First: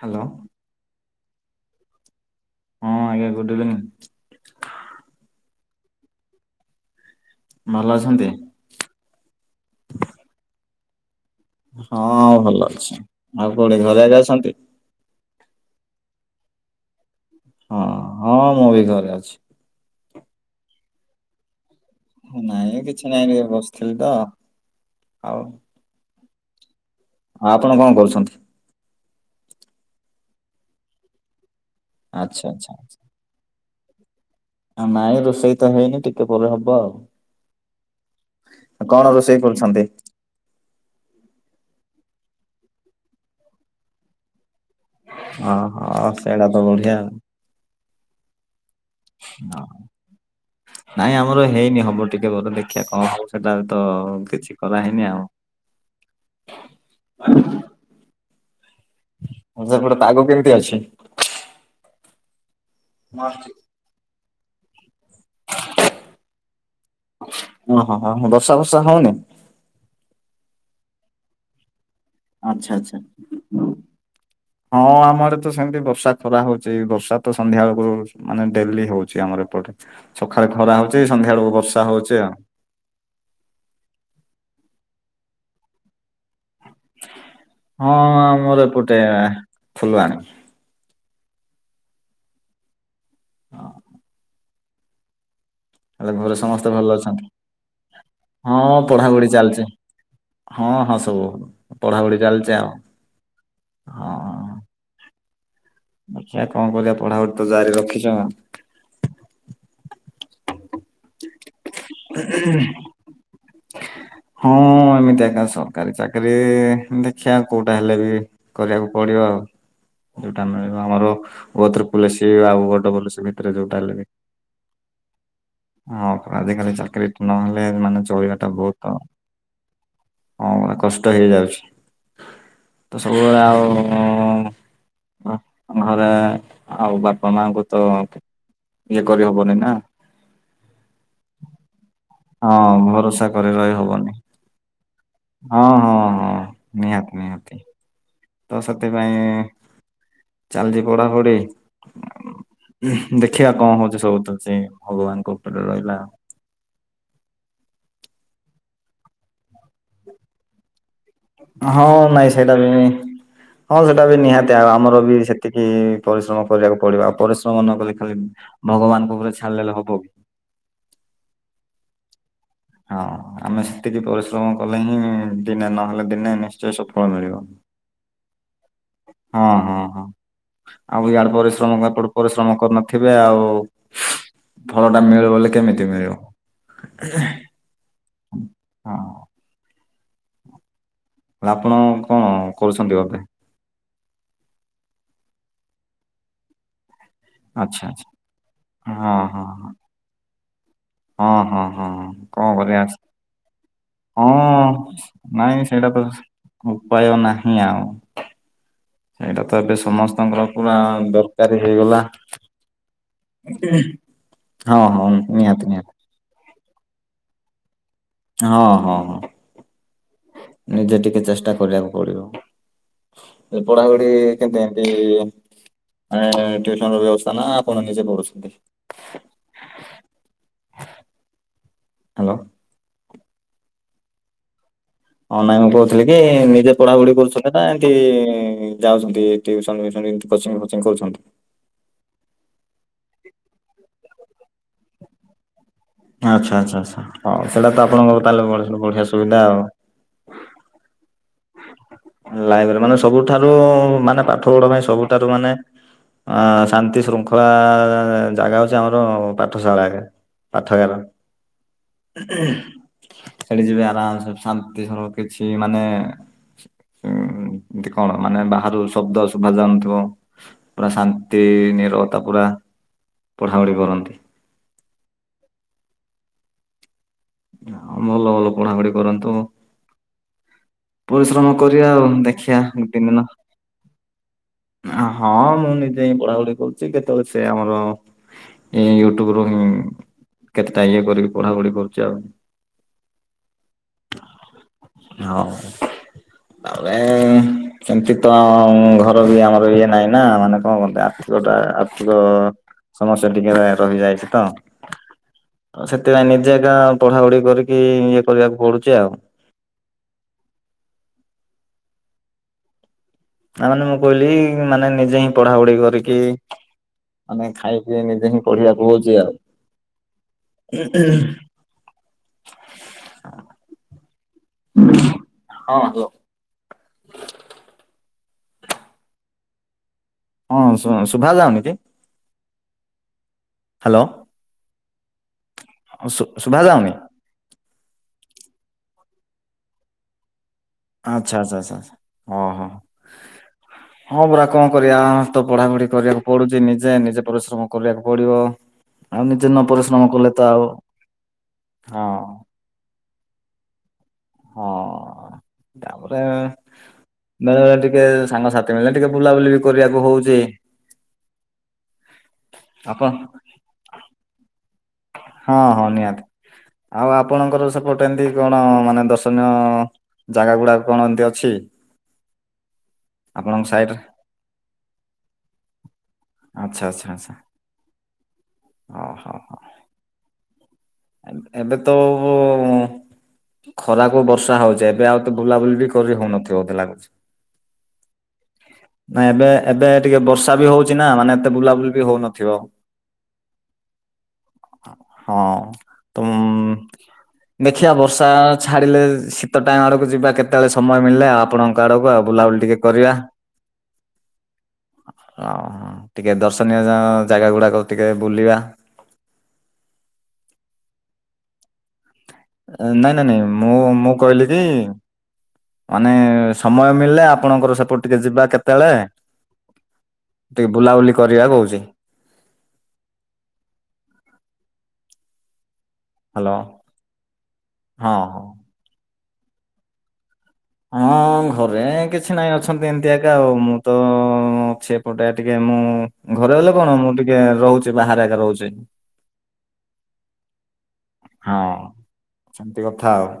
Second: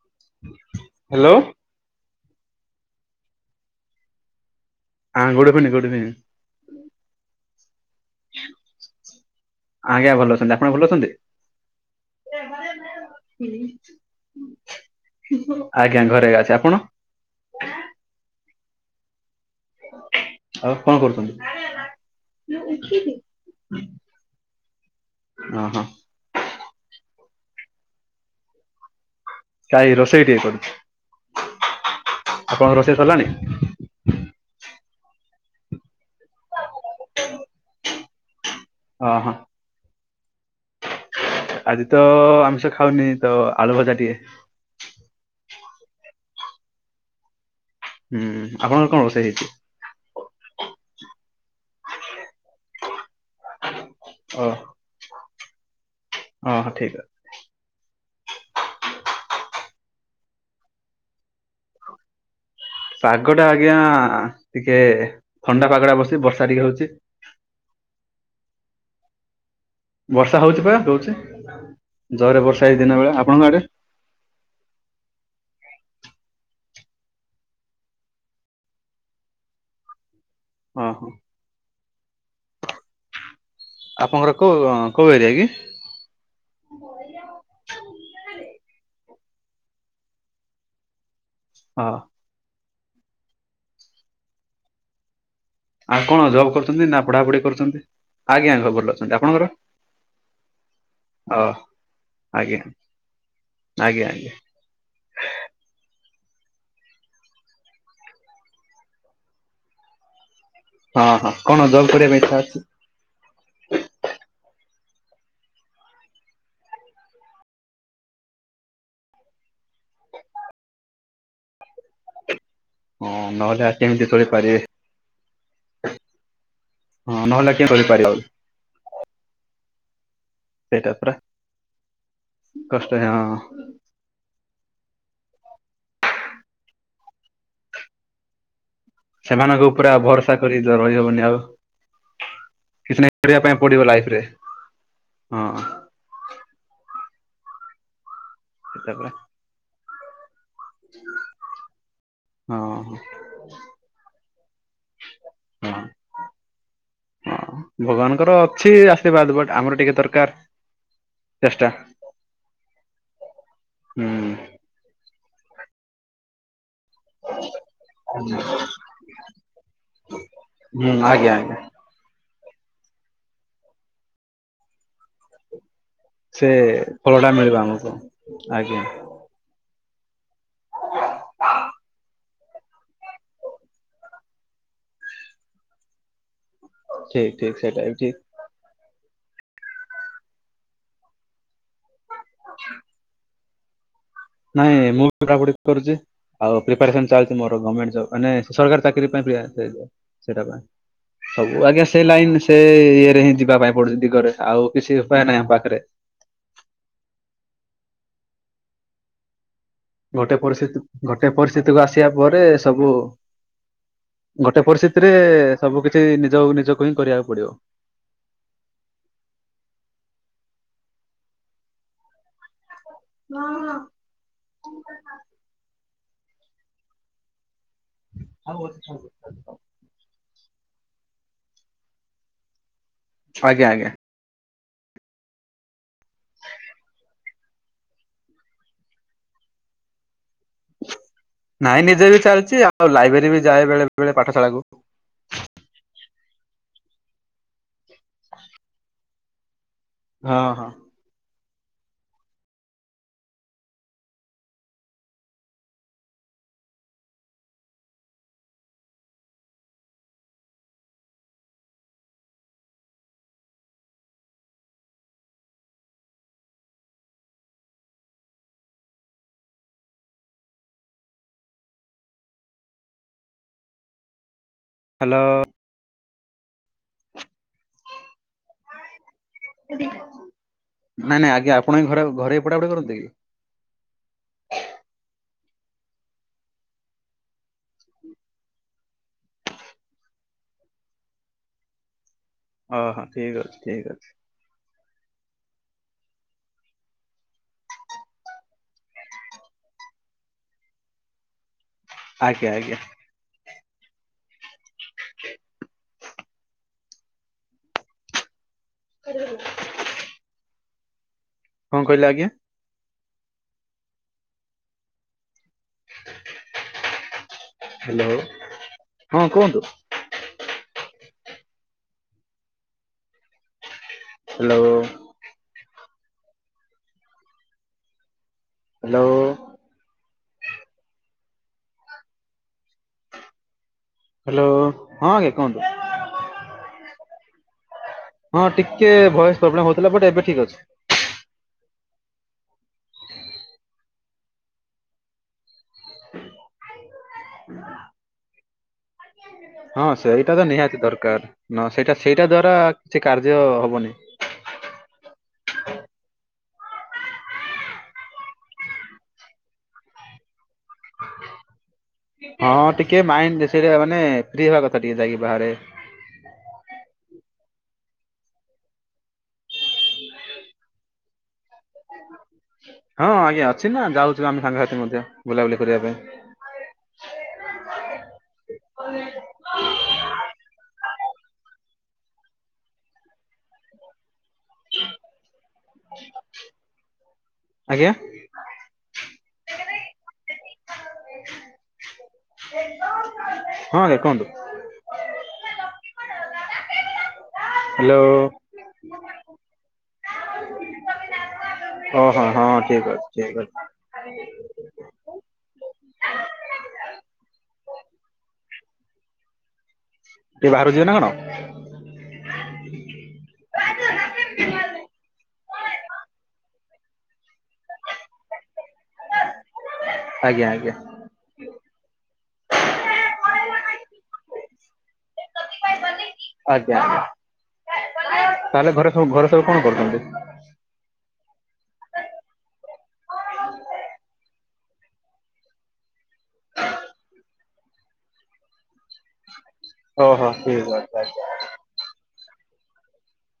Hello hello. ହଁ ଆଜ୍ଞା ଗୋଟେ ଦିନ୍। ହଁ ଗୁଡ ଭିନ ଗୁଡ ଭିନ ଭଲ ଅଛନ୍ତି? ଆଜ୍ଞା ଭଲ ଅଛନ୍ତି ଆପଣ ଭଲ ଅଛନ୍ତି? ହଁ ଆଉ ଭଲ ଅଛି। ଆଉ କୋଉଠି ଘରେ ଆଡେ ଅଛନ୍ତି। ଆଜ୍ଞା ଘରେ ଅଛି। ଆପଣ? ହଁ ହଁ ମୁଁ ବି ଘରେ ଅଛି। ଆଉ କଣ ନାଇଁ କିଛି କରୁଛନ୍ତି? ନାଇଁ ଟିକେ ବସିଥିଲି ତ ଓ ହଁ। ଆ ଆପଣ କଣ କରୁଛନ୍ତି? କାଇ ରୋଷେଇ ଟିକେ କରଛି ଆଚ୍ଛା ଆଚ୍ଛା ଆପଣଙ୍କ ରୋଷେଇ ସରିଲାଣି? ଆଉ ନାଇଁ ରୋଷେଇ ତ ହେଇନି ଟିକେ ପରେ ହବ ଆଉ କଣ ଓହୋ ରୋଷେଇ କରୁଛନ୍ତି? ଆଜି ତ ଆମଷ ଖାଉନି ତ ଆଳୁ ଭଜାଟିଏ ଓ ହଁ ସେଇଟା ତ ବଢିଆ ଆ ହୁଁ ଆପଣଙ୍କର କଣ ରୋଷେଇ ହେଇଛି? ମୋର ହେଇନି ହବ ଟିକେ ବ ଦେଖିବା କଣ ହଉ ସେଟା ତ ଓ କିଛି କରା ହେଈନି ଓହୋ ଠିକ ଆଉ ସ ଗୋଟେ ପାଗ କେମିତି ଅଛି? ପାଗ ଟା ଆଜ୍ଞା ଟିକେ ଥଣ୍ଡା ପାଗଟା ବସି ବର୍ଷା ଟିକେ ହଉଛି ହଁ ହଁ ବର୍ଷା ବର୍ଷା ହଉନି? ବର୍ଷା ହଉଛି ପା କହୁଛି। ଜୋରେ ଆଚ୍ଛା ବର୍ଷା ହେଇଛି ଆଚ୍ଛା ଦିନ ବେଳେ ଆପଣଙ୍କ ଆଡେ ହଁ ଆମ ଆଡେ ସେମିତି ବର୍ଷା ଖରା ହଉଛି ବର୍ଷା ତ ସନ୍ଧ୍ୟା ବେଳକୁ ମାନେ ଡେଲି ହଉଛି ଆମର ଏପଟେ ସକାଳେ ଖରା ହଉଚି ଓହୋ ସନ୍ଧ୍ୟା ବଳକୁ ବର୍ଷା ହଉଚି ଆଉ ଆପଣଙ୍କର କୋଉ କୋଉ ଏରିଆ କି? ହଁ ମୋର ଏପଟେ ଫୁଲବାଣୀ ହଁ। ଆଉ ହେଲେ କଣ ଘରେ ଜବ୍ ସମସ୍ତେ କରୁଛନ୍ତି ଭଲ ନା ଅଛନ୍ତି ପଢାପଢି କରୁଛନ୍ତି? ଆଜ୍ଞା ହଁ ଭଲ ଅଛନ୍ତି ପଢାପଢି ଆପଣଙ୍କର? ଚାଲିଛି। ହଁ ହଁ ସବୁ ଓ ପଢାପଢି ଚାଲିଛି ଆଜ୍ଞା ଆଉ ଆଜ୍ଞା ଆଜ୍ଞା ହଁ ଆଛା କଣ କରିବା ପଢାପଢି ତ ଜାରି ରଖିଛ ହଁ ହଁ କଣ ଜବ୍ କରିବା ପାଇଁ ଇଚ୍ଛା ଅଛି? ହଁ। ଏମିତି ଆଜ୍ଞା ସରକାରୀ ଚାକିରରି ଦେଖିବା କୋଉଟା ହେଲେ ବି କରିବାକୁ ପଡିବ ଆଉ [unintelligible] ଯୋଉଟାଳ ଆମର ବତରେ କଲସୀ ଆଉ [unintelligible] ହଁ [unintelligible] ଭିତରେ ନହେଲେ ଆ ଯୋଉଟା ହେଲେ ବି କେମିତି ଚଳିପାରିବେ ହଁ ଆା [unintelligible] ଚାକିରୀ ହଁ ନହେଲେ କିଏ ମାନେ ଚଳିପାରିବ ଆଉ ଚଳିବା ଟା ବହୁତ ହଁ ଗୋଟେ ସେଇଟା କଷ୍ଟ ପୁରା ହେଇଯାଉଛି କଷ୍ଟ ତ ହଁ। ସବୁବେଳେ ଆଉଁ ଘରେ ଆଉ ବାପା ମାଙ୍କୁ ତ ଇଏ କରିହବନି ସେମାନଙ୍କ ନା ଉପରେ ଆଉ ଭରସା କରି ତ ରହିହବନି ଆଉ ହଁ କିଛି ନାହିଁ ଭରସା କରିବା କରି ପାଇଁ ରହି ପଡିବ ହବନି ଲାଇଫରେ ହଁ ହଁ ହଁ ନିହାତି ନିହାତି ତ ସେଟା ପରା ସେଥିପାଇଁ ଚାଲିଛି ପଢାପଢି ହଁ ହଁ ଦେଖିବା କଣ ହଉଛି ସବୁ ତ ସେ ଭଗବାନ [unintelligible] କଟଲା ହଁ। [unintelligible] ତାଙ୍କର ଅଛି ଆଶୀର୍ବାଦ ବଟ୍ ଆମର ଟିକେ ଦରକାର ଚେଷ୍ଟା ହଁ ନାଇଁ ସେଇଟା ବି ହଁ ସେଟା ହୁଁ। ବି ନିହାତି ଆଉ ଆମର ବି ସେ ଏତିକି ପରିଶ୍ରମ କରିବାକୁ ପଢିବା ପରିଶ୍ରମ ନ କଲେ ଖାଲି ଭଗବାନଙ୍କ ଉପରେ ଛାଡିଦେଲେ ହବ କି? ହୁଁ ଆଜ୍ଞା ଆଜ୍ଞା ହଁ ଆମେ ସେତିକି ପରିଶ୍ରମ କଲେ ହିଁ ଦିନେ ନହେ ଦିନେ ସେ ନିଶ୍ଚୟ ସଫଳ ଫଳଟା ମିଳିବ ଆମକୁ। ଆଜ୍ଞା ହଁ ହଁ। ହଁ ଆଉ ଇଆଡ଼େ ପରିଶ୍ରମ ନାଇଁ ପଡବ। ପରିଶ୍ରମ କରୁନଥିବେ ଆଉ ଫଳ ଟା ମିଳିବ ବୋଲି କେମିତି ମିଳିବ। ଠିକ ଠିକ ସେଟା ବି ଠିକ। ହଁ ଆପଣ କଁ କରୁଛନ୍ତି ବୋଧେ। ନାଇଁ ମୁଁ ପଢ଼ାପୁଢ଼ି କରୁଚି ଆଉ ପ୍ରିପାରେସନ୍ ଚାଲିଚି ମୋରୋ ଆଚ୍ଛା ଗମେଣ୍ଟେ ଆଚ୍ଛା ଜବ ମାନେ ସରକାର ଚାକିରି ହଁ ପାଇଁ ହଁ ପ୍ରିୟା ହଁ। ସେ ସେଟା ପାଇଁ ହଁ ହଁ ସବୁ ଆଜ୍ଞା ହଁ ସେ ଲାଇନ କଣ ସେ କରିବା ଇଏରେ ହିଁ ଯିବା ପାଇଁ ପଡୁଚି ଦିଗରେ ଆଉ କିଛି ଉପାୟ ନାହିଁ ଆମ ପାଖରେ। ଅପ ଉପାୟ ନାହିଁ ଆଉ ସେଇଡା ତ ଏବେ ଗୋଟେ ସମସ୍ତଙ୍କର ପୁରା ପରିସ୍ଥିତି ଗୋଟେ ଦରକାରୀ ପରିସ୍ଥିତିକୁ ହେଇଗଲା। ଆସିବା ପରେ ସବୁ ଗୋଟେ ହଁ ହଁ ପରିସ୍ଥିତିରେ ନିହାତି ସବୁ ନିହାତି କିଛି ନିଜକୁ ନିଜକୁ ହିଁ କରିବାକୁ ପଡିବ। ହଁ ହଁ ହଁ ନିଜେ ଟିକେ ଚେଷ୍ଟା କରିବାକୁ ପଡିବ। ଏଁ ପଢାପଢି କେମିତି ଏମିତି ଆଁ ଟିଉସନ୍ ର ବ୍ୟବସ୍ଥା ନା କଣ ନିଜେ ପଢ଼ୁଛନ୍ତି। ହାଲୋ। ଆଜ୍ଞା ଆଜ୍ଞା। ହଁ ନାଇଁ ମୁଁ କୋହୁଥିଲି କି ନିଜେ ପଢାପଢି କରୁଛନ୍ତି ନା ଏମିତି ଯାଉଛନ୍ତିୁ ଟିଉସନ୍ ଫିଉସନ୍ ଏମିତି ନାଇଁ ନିଜେ ବି ଚାଲିଚି ଆଉ ଲାଇବେରୀ ବି ଯାଏ ବେଳେ ବେଳେ ପାଠଶାଳା କୁ। ଆଚ୍ଛା ଆଚ୍ଛା ଆଚ୍ଛା ହଉ ସେଇଟା ତ ଆପଣଙ୍କ ତାହେଲେ ବଢ଼ି ବଢିଆ ସୁବିଧା ଆଉ। ହଁ ହଁ। ଲାଇବ୍ରେରୀ ମାନେ ସବୁଠାରୁ ମାନେ ପାଠ ପଢା ପାଇଁ ସବୁଠାରୁ ମାନେ ଆଁ ଶାନ୍ତି ଶୃଙ୍ଖଳା ଜାଗା ହୋଉଚି ଆମର ପାଠଶାଳା ଆଗେ। ପାଠଗାର। ସେଠି ଯିବେ ଆରାମ୍ ସେ ଶାନ୍ତି ସବୁ କିଛି ମାନେ ହୁଁ। ହୁଁ ଏମିତି କଣ ମାନେ ବାହାରୁ ଶବ୍ଦ ଶୁଭାଯାଉନଥିବ। ପୁରା ଶାନ୍ତି ନିରବତା ପୁରା ରା ପଢ଼ାପଢ଼ି କରନ୍ତି। ହାଲୋ। ଆଉ ଭଲ ଭଲ ପଢାପଢି କରନ୍ତି। ଏ ପରିଶ୍ରମ କରିବା ଆଉ ଦେଖିବା ଗୋଟେ କି? ଦିନ ଓହୋ। ହଁ ମୁଁ ନିଜେ ହିଁ ପଢା ପଢି କରୁଛି କେତେବେଳେ ସେ ଆମର ଏ ୟୁଟ୍ୟୁବ ରୁ ହିଁ କେତେଟା ଇଏ କରିକି ପଢା ପଢି କରୁଛି ଆଉ। ଓ ହୋ ଠିକ ଅଛି ଠିକ ଅଛି। ହଁ ତାହଲେ ଏମତି ତ ଘର ବି ଆମର ଇଏ ନାଇଁ ନା ମାନେ କଣ କହନ୍ତି ଆର୍ଥିକତା। ତ ଆଜ୍ଞା ଆଜ୍ଞା ସମସ୍ୟା ଟିକେ ରହିଯାଇଛି ତ। ସେଥିପାଇଁ ନିଜେ ଏକା ପଢାପଢି କରିକି ଇଏ କରିବାକୁ ପଡୁଛି ଆଉ। କର କଣ କହିଲେ ଆଜ୍ଞା। ନା ମାନେ ମୁଁ କହିଲି ମାନେ ନିଜେ ହିଁ। ପଢା ପଢି କରିକି ମାନେ ଖାଇ ପିଇ ହ୍ୟାଲୋ। ନିଜେ ହିଁ ପଢିବାକୁ ହଉଛି ହଁ ଆଉ। କୁହନ୍ତୁ। ଉହୁଁ ଉହୁଁ। ହ୍ୟାଲୋ। ହଁ ହାଲୋ। ହାଲୋ। ହଁ ସୁନ୍ ଶୁଭାଯାଉନି କି। ହାଲୋ ହ୍ୟାଲୋ ହଁ ଆଜ୍ଞା କୁହନ୍ତୁ। ହଁ ସୁ ଶୁଭା ଯାଉନି। ହଁ ଟିକେ ଭଏସ୍ ପ୍ରୋବ୍ଲେମ୍ ହୋଉଥିଲା ବଟ୍ ଏବେ ଠିକ ଅଛି। ଆଚ୍ଛା ଛା ଛା ହଁ ହଁ। ହଁ ପରା କଣ କରିବା ତ ପଢାପଢି କରିବାକୁ ପଡୁଛି ନିଜେ ନିଜେ ପରିଶ୍ରମ କରିବାକୁ ପଡିବ। ଆଉ ନିଜେ ନ ହଁ ପରିଶ୍ରମ କଲେ ସେଇଟା ତ ଆଉ ନିହାତି ଦରକାର ନ ସେଇଟା ହଁ ସେଇଟା ଦ୍ଵାରା କିଛି କାର୍ଯ୍ୟ ହବନି। ହଁ ତାପରେ ବେଳେବେଳେ ଟିକେ ସାଙ୍ଗସାଥି ମିଳିଲେ ଟିକେ ବୁଲାବୁଲି ବି କରିବାକୁ ହୋଉଚି। ହଁ ଟିକେ ମାଇଣ୍ଡ ସେରେଇବା ମାନେ ଫ୍ରି ହବା କଥା ଟିକେ ଯାଇକି ହଁ ହଁ ନିହାତି। ବାହାରେ। ଆଉ ଆପଣଙ୍କର ସେପଟେ ଏମିତି କଣ ମାନେ ଦର୍ଶନୀୟ ଜାଗା ଗୁଡ଼ାକ କଣ ଏମତି ଅଛି? ହଁ ଆଜ୍ଞା ଆପଣଙ୍କ ଅଛି ନା ସାଇଡରେ ଯାଉଛୁ ଆମେ ସାଙ୍ଗସାଥି ମଧ୍ୟ ବୁଲାବୁଲି କରିବା ପାଇଁ। ଆଚ୍ଛା ଆଚ୍ଛା ଆଚ୍ଛା। ହଉ ହଉ ହଉ ଏବେ ତ ଅ ଖରାକୁ ବର୍ଷା ହଉଛି ଏବେ ଆଉ ବୁଲାବୁଲି ବି କରି ହୋଉନଥିବ ବୋଧେ ଲାଗୁଛି। ଆଜ୍ଞା ନାଇଁ ଏବେ ଏବେ ଟିକେ ବର୍ଷା ବି ହୋଉଛି ନା ମାନେ ଏତେ ବୁଲାବୁଲି ବି ହୋଇନଥିବ। ହଁ ଆଜ୍ଞା କୁହନ୍ତୁ। ହଁ ତ ଦେଖିବା ହ୍ୟାଲୋ। ବର୍ଷା ଛାଡିଲେ ଶୀତ ଟାଇମ ଆଡକୁ ଯିବା କେତେବେଳେ ସମୟ ମିଳିଲେ ଆ ଆପଣଙ୍କ ଆଡ଼କୁ ଆଉ ଓହୋ ହଁ ବୁଲାବୁଲି ଟିକେ ଠିକ ଅଛି କରିବା। ଠିକ ଅଛି ଅ ହ ଟିକେ ଦର୍ଶନୀୟ ଜ ଜାଗା ଗୁଡ଼ାକ ଟିକେ ବୁଲିବା। ଟିକେ ବାହାରୁ ଯିବେ ନା କଣ? ନାଇଁ ନାଇଁ ନାଇଁ ମୁଁ-ମୁଁ କହିଲି କି ମାନେ ସମୟ ମିଳିଲେ ଆ ପଣଙ୍କର ସେପଟ ଟିକେ ଯିବା କେତେବେଳେ ଆଜ୍ଞା ଟିକେ ଆଜ୍ଞା ବୁଲାବୁଲି କରିବା କହୁଛି। ହ୍ୟାଲୋ ଆଜ୍ଞା ହଁ ହଁ ତାହେଲେ ଘରେ ସବୁ ଘରେ ସବୁ କଣ କରୁଛନ୍ତି? ହଁ ଘରେ କିଛି ନାଇଁ ଅଛ୍ ନ୍ତି ଏମିତି ଏକା ଆଉ ମୁଁ ତ ଅଛି ଏପଟେ ଟିକେ ମୁଁ ଘରେ ଗଲେ କଣ ମୁଁ ଟି କେ ରହୁଛି ବାହାରେ ଏକା ରହୁଛି। ଓହୋ ଠିକ୍ ଅଛି। ହଁ ସେମିତି କଥା ଆଉ।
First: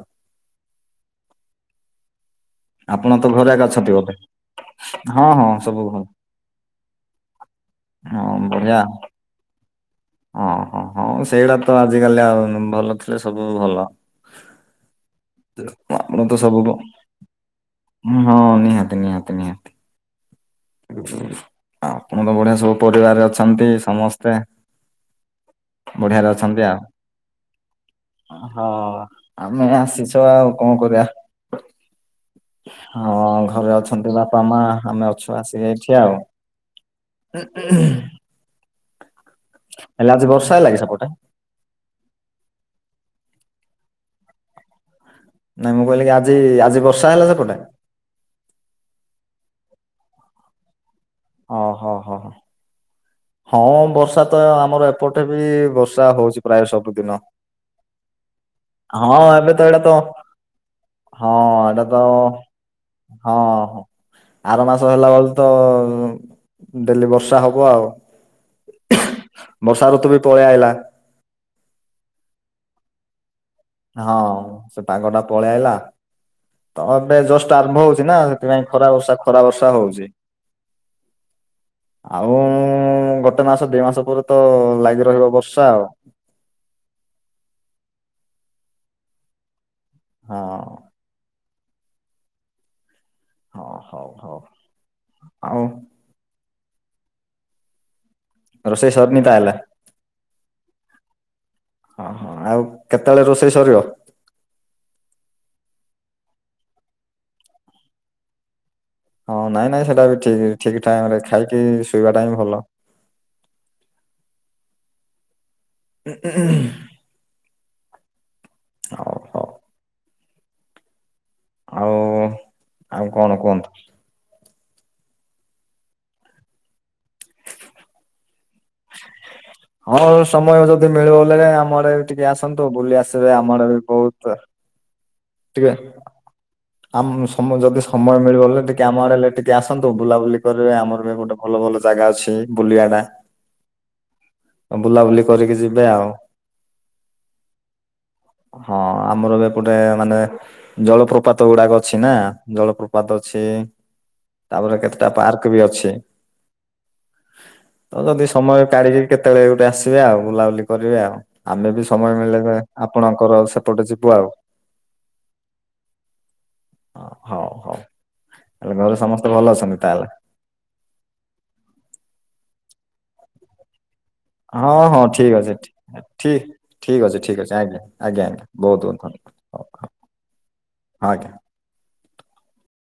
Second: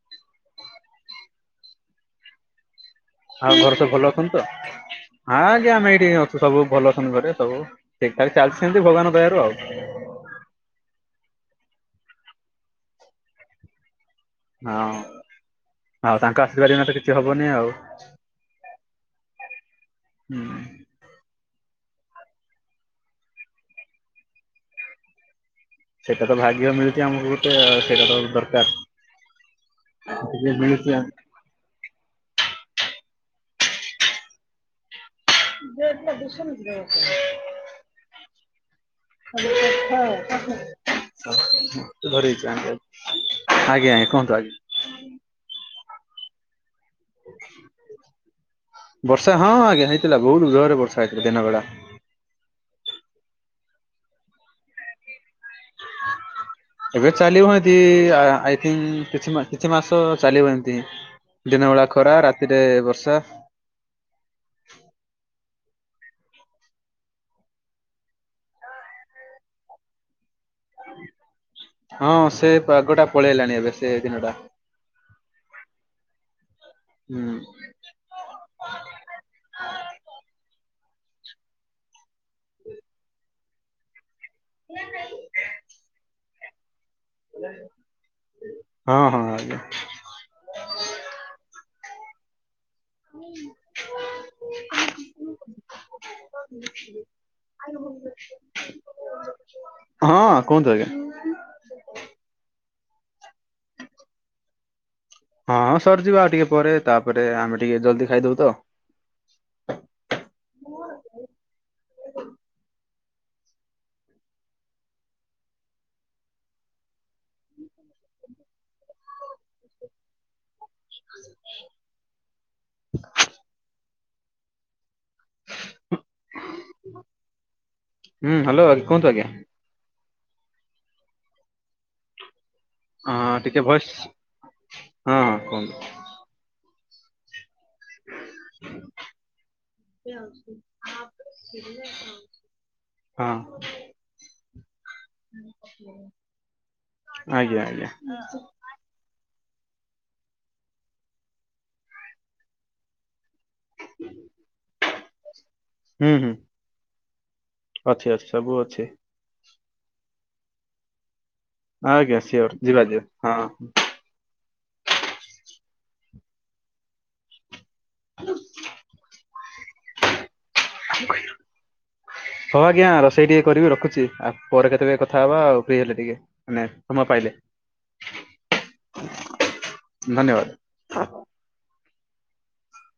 ଆପଣ ତ ଘରେ ଆଉ ଏକା ଘର ସବୁ ଭଲ ବୋଧେ ଅଛନ୍ତି ତ? ହଁ ଆଜ୍ଞା ଆମେ ଏଇଠି ଅଛୁ ସବୁ ଭଲ ସଙ୍ଗରେ ସବୁ ଠିକ୍ ଠାକ୍ ଚାଲିଚି ସେମିତି ଭଗବାନଙ୍କ ଦୟାରୁ ଆଉ। ଓ ହଁ ହଁ ସେଇଟା ତ ଆଜିିକାଲି ଆଉ ଭଲ ଥିଲେ ସବୁ ଭଲ। ହଁ ଆଉ ଆପଣ ତାଙ୍କ ତ ସବୁ ଆଶୀର୍ବାଦ ବ ବିନା ତ କିଛି ହବନି ଆଉ। ହଁ ନିହାତି ନିହାତି ନିହା ହୁଁ। ଆପଣତ ବଢିଆ ସବୁ ପରିବାରରେ ଅଛନ୍ତି ସମସ୍ତେ। ସେଇଟା ବଢିଆରେ ତ ଅଛନ୍ତି ଭାଗ୍ୟ ଆ ମିଳୁଛି ଆମକୁ ଗୋଟେ ସେଇଟା ତ ଦରକାର। ହଁ ଆମେ ଆସିଛୁ ଆଉ ଟିକେ କଣ ମିଳୁଛି କରିବା, ହଁ ଘରେ ଅଛନ୍ତି ବାପା ମା ଆମେ ଅଛୁ ଆସିକି ଏଇଠି ଆଉ। ଥରେ ହେଲେ ଆଜି ବର୍ଷା ହି ହେଲା କି ସେପଟେ ଚାହା ପିଅ ଆଜ୍ଞା ଆଜ୍ଞା କୁହନ୍ତୁ ଆଜ୍ଞା। ମୁଁ କହିଲିକି ଆଜି ଆଜିିବ ବର୍ଷା ହଁ ଆଜ୍ଞା ହେଇଥିଲା ବହୁତ ଜୋରେ ବର୍ଷ୍ ଓ ହୋ ହୋ ହ। ହଁ ବର୍ଷା ତ ଆମର ଏପଟେ ବି ବର୍ଷା ହୋଉଛି। ଏବେ ଚାଲିବ ଏତି ଆ-ଆଇ ଥିଙ୍କ୍ ହଁ କିଛି ମା ଏବେ ତ କିଛି ଏଇଟା ତ ମାସ ଚାଲିବ ଏନ୍ତି। ହଁ ଏଇଟା ତ ହଁ ଆର ମାସ ହେଲା ବେଲୁ ତ ଉଁ ଡେଲି ବର୍ଷା ହବ ଆଉ। ବର୍ଷା ଋତୁ ବି ପଳେଇ ଆଇଲା। ହଁ ସେ ପାଗଟା ପଳେଇ ଆଇଲାଣି ହଁ ସେ ପାଗ ଟା ପଳେଇ ଆଇଲା। ତ ଏବେ ହୁଁ ଜଷ୍ଟ ଆରମ୍ଭ ହଉଛି ନା ସେଥିପାଇଁ ଖରା ବର୍ଷା ଖରା ବର୍ଷା ହଉଛି। ଆଉ ଉଁ ଗୋଟେ ମାସ ଦିଇ ମାସ ପରେ ତ ଲାଗି ରହିବ ବର୍ଷା ଆଉ। ହଁ ହଁ ଆଜ୍ଞା। ହଁ। ହଁ ହଉ ହଉ ଆଉ। [unintelligible] ରୋଷେଇ ସରିନୀ ତା ହେଲେ? ହୁଁ। ହଁ ହଁ ଆଉ କେତେବେଳେ ରୋଷେଇ ସରିବ? ହଁଁ ସରିଯିବା ଆଉ ଟିକେ ପରେ ତାପରେ ଆମେ ଟିକେ ଜଲଦି ଖାଇଦବୁ ତ। ହଁ ନାଇଁ ନାଇଁ ସେଇଟା ବି ଠିକ ଠିକ ଟାଇମ ରେ ଖାଇକି ଶୋଇବା ଟା ହି ଭଲ। ଉ ଉଁ ହୁଁ। ହଉ ହଉ। ଆଉ ଆଉ କଣ କୁହନ୍ତୁ? ହୁଁ ହ୍ୟାଲୋ କୁହନ୍ତୁ ଆଜ୍ଞା? ହଁ ସମୟ ଯଦି ମିଳିବଲେ ଆମର ଟିକେ ଆସ ଆସନ୍ତୁ ବୁଲି ଆସିବେ ହଁ ଟିକେ ଆମର ବି ଭଏସ ବହୁତ ହଁ ହଁ ଟିକେ କୁହନ୍ତୁ? ଆମ ସମ ଯଦି ସମୟ ମିଳିବଲେ ଟିକେ ଆମ ଆଡେ ଟିକେ ଆସନ୍ତୁ ବୁଲାବୁଲି କରିବେ ଆମର ବି ଗୋଟେ ଭଲ ଭଲ ଜାଗା ଅଛି। ବୁଲିବା ଟା ହଁ ବୁଲାବୁଲି କରିକି ଯିବେ ଆଉ। ଆଜ୍ଞା ଆଜ୍ଞା ହଁ ଆମର ଗୋଟେ ମାନେ ଜଳପ୍ରପାତ ଗୁଡାକ ଅଛି ନା ଜଳପ୍ରପାତ। ଅଛି ତାପରେ କେତେଟା ପାର୍କ ବି ଅଛି। ହୁଁ ହୁଁ ତ ଅଛି ଅଛି ଯଦି ସବୁ ସମୟ ଅଛି। କାଢିକି କେତେବେଳେ ଗୋଟେ ଆସିବେ ଆଉ ବୁଲାବୁଲି କରିବେ ଆଉ। ଆମେ ବି ସମୟ ଆଜ୍ଞା ସିଓର ମିଳେ ଯିବା ଯିବା ଆପଣଙ୍କର ହଁ। ଆଉ ସେପଟ ଯିବୁ ଆଉ। ହଉ ହଉ ତାଲେ ଘରେ ସମସ୍ତେ ଭଲ ଅଛନ୍ତି? ତାହେଲେ ହଁ ଆଜ୍ଞା ରୋଷେଇ ଟିକେ କରିବି ରଖୁଛି। ଆଉ ପରେ ହଁ କେତେବେଳେ ହଁ କଥା ଠିକ ହବା ଅଛି ଆଉ ଫ୍ରି ହେଲେ ଟିକେ ଠିକ ମାନେ ଠିକ ସମୟ ଅଛି ପାଇଲେ ଠିକ ଅଛି ଆଜ୍ଞା ଆଜ୍ଞା ଆଜ୍ଞା ବହୁତ ବହୁତ ଧନ୍ୟ। [unintelligible] ଧନ୍ୟବାଦ। ଆଜ୍ଞା।